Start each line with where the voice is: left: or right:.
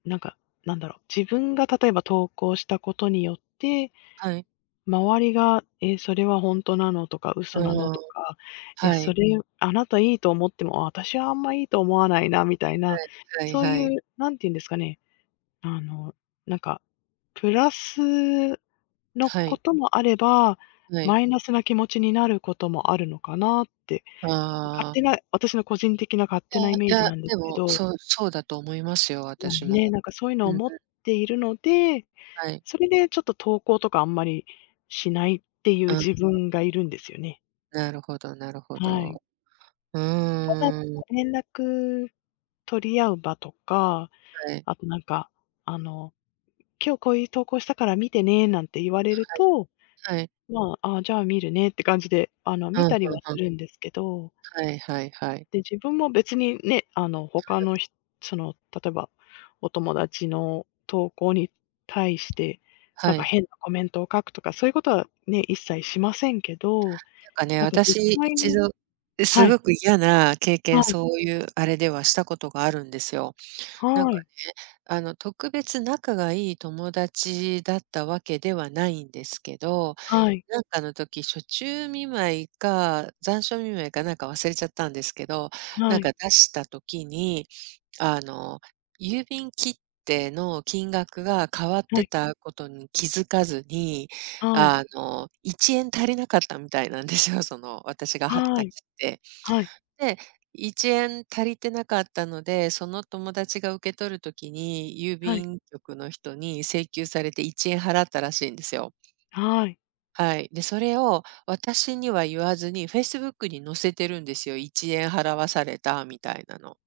left: なんかなんだろう、自分が例えば投稿したことによって。
right: はい。
left: 周りが、え、それは本当なの？とか
right: う
left: 嘘
right: ー
left: なの？
right: ん、
left: とか、ええ、
right: は
left: そ
right: い。
left: れあなた良いと思っても、私はあんま良いと思わないなみたいな。
right: はい、はい
left: そう
right: はい。
left: いう、何て言うんですかね。あの、なんか、プラスの
right: は
left: こ
right: い。
left: ともあれば、
right: はい。
left: マイナスな気持ちになることもあるのかなって。勝
right: あ
left: 手
right: あ。
left: な、私の個人的な勝手なイ
right: い
left: メー
right: やいや、
left: ジなんです
right: で
left: け
right: も、
left: ど
right: そうそうだと思いますよ、
left: まあ
right: 私も。
left: ね、なんかそういうの
right: う
left: を、
right: んうん。
left: 思っているので、
right: はい。
left: それでちょっと投稿とかあんまりしないっていう
right: うん。
left: 自分がいるんですよね。
right: なるほどなるほ
left: はい。
right: ど。う
left: ただ、
right: ーん。
left: 連絡取り合う場とか、
right: はい。
left: あと何か、あの、今日こういう投稿したから見てね、なんて言われると、
right: はいはい。
left: まあ、あ、じゃあ観るねって感じであの、
right: う
left: 見
right: ん、
left: たり
right: ふ
left: は
right: んふ
left: す
right: ん。
left: るんですけど。
right: はいはいはい。
left: で、自分も別にね。あの、他の
right: [unintelligible]
left: ひその例えば、お友達の投稿に対して、何
right: は
left: か
right: い。
left: 変なコメントを書くとか、そういうことはね、一切しませんけど。
right: なんかね、
left: 何か実
right: 私い
left: 際
right: ち
left: に
right: ど、す
left: はい。
right: ごく嫌な経
left: は
right: 験、
left: い。
right: そういうあれではしたことがあるんですよ。なん
left: は
right: かね、
left: い。
right: あの特別仲がいい友達だったわけではないんですけど。
left: はい。
right: なんかの時、暑中見舞いか、残暑見舞いかなんかか忘れちゃったんですけど。
left: は
right: なん
left: い。
right: か出した時に、あの、郵便切手の金額が変わっ
left: は
right: て
left: い。
right: たことに気づかずに、
left: はい。
right: あの、1円足りなかったみたいなんですよ、その、私が貼っ
left: は
right: た
left: い
right: 切手。
left: はい。
right: で、1円足りてなかったので、その友達が受け取る時に、郵
left: はい。
right: 便局の人に請求されて、1円払ったらしいんですよ。
left: はい。
right: はい、で、それを私には言わずに、Facebook に載せてるんですよ。1円払わされたみたいなの。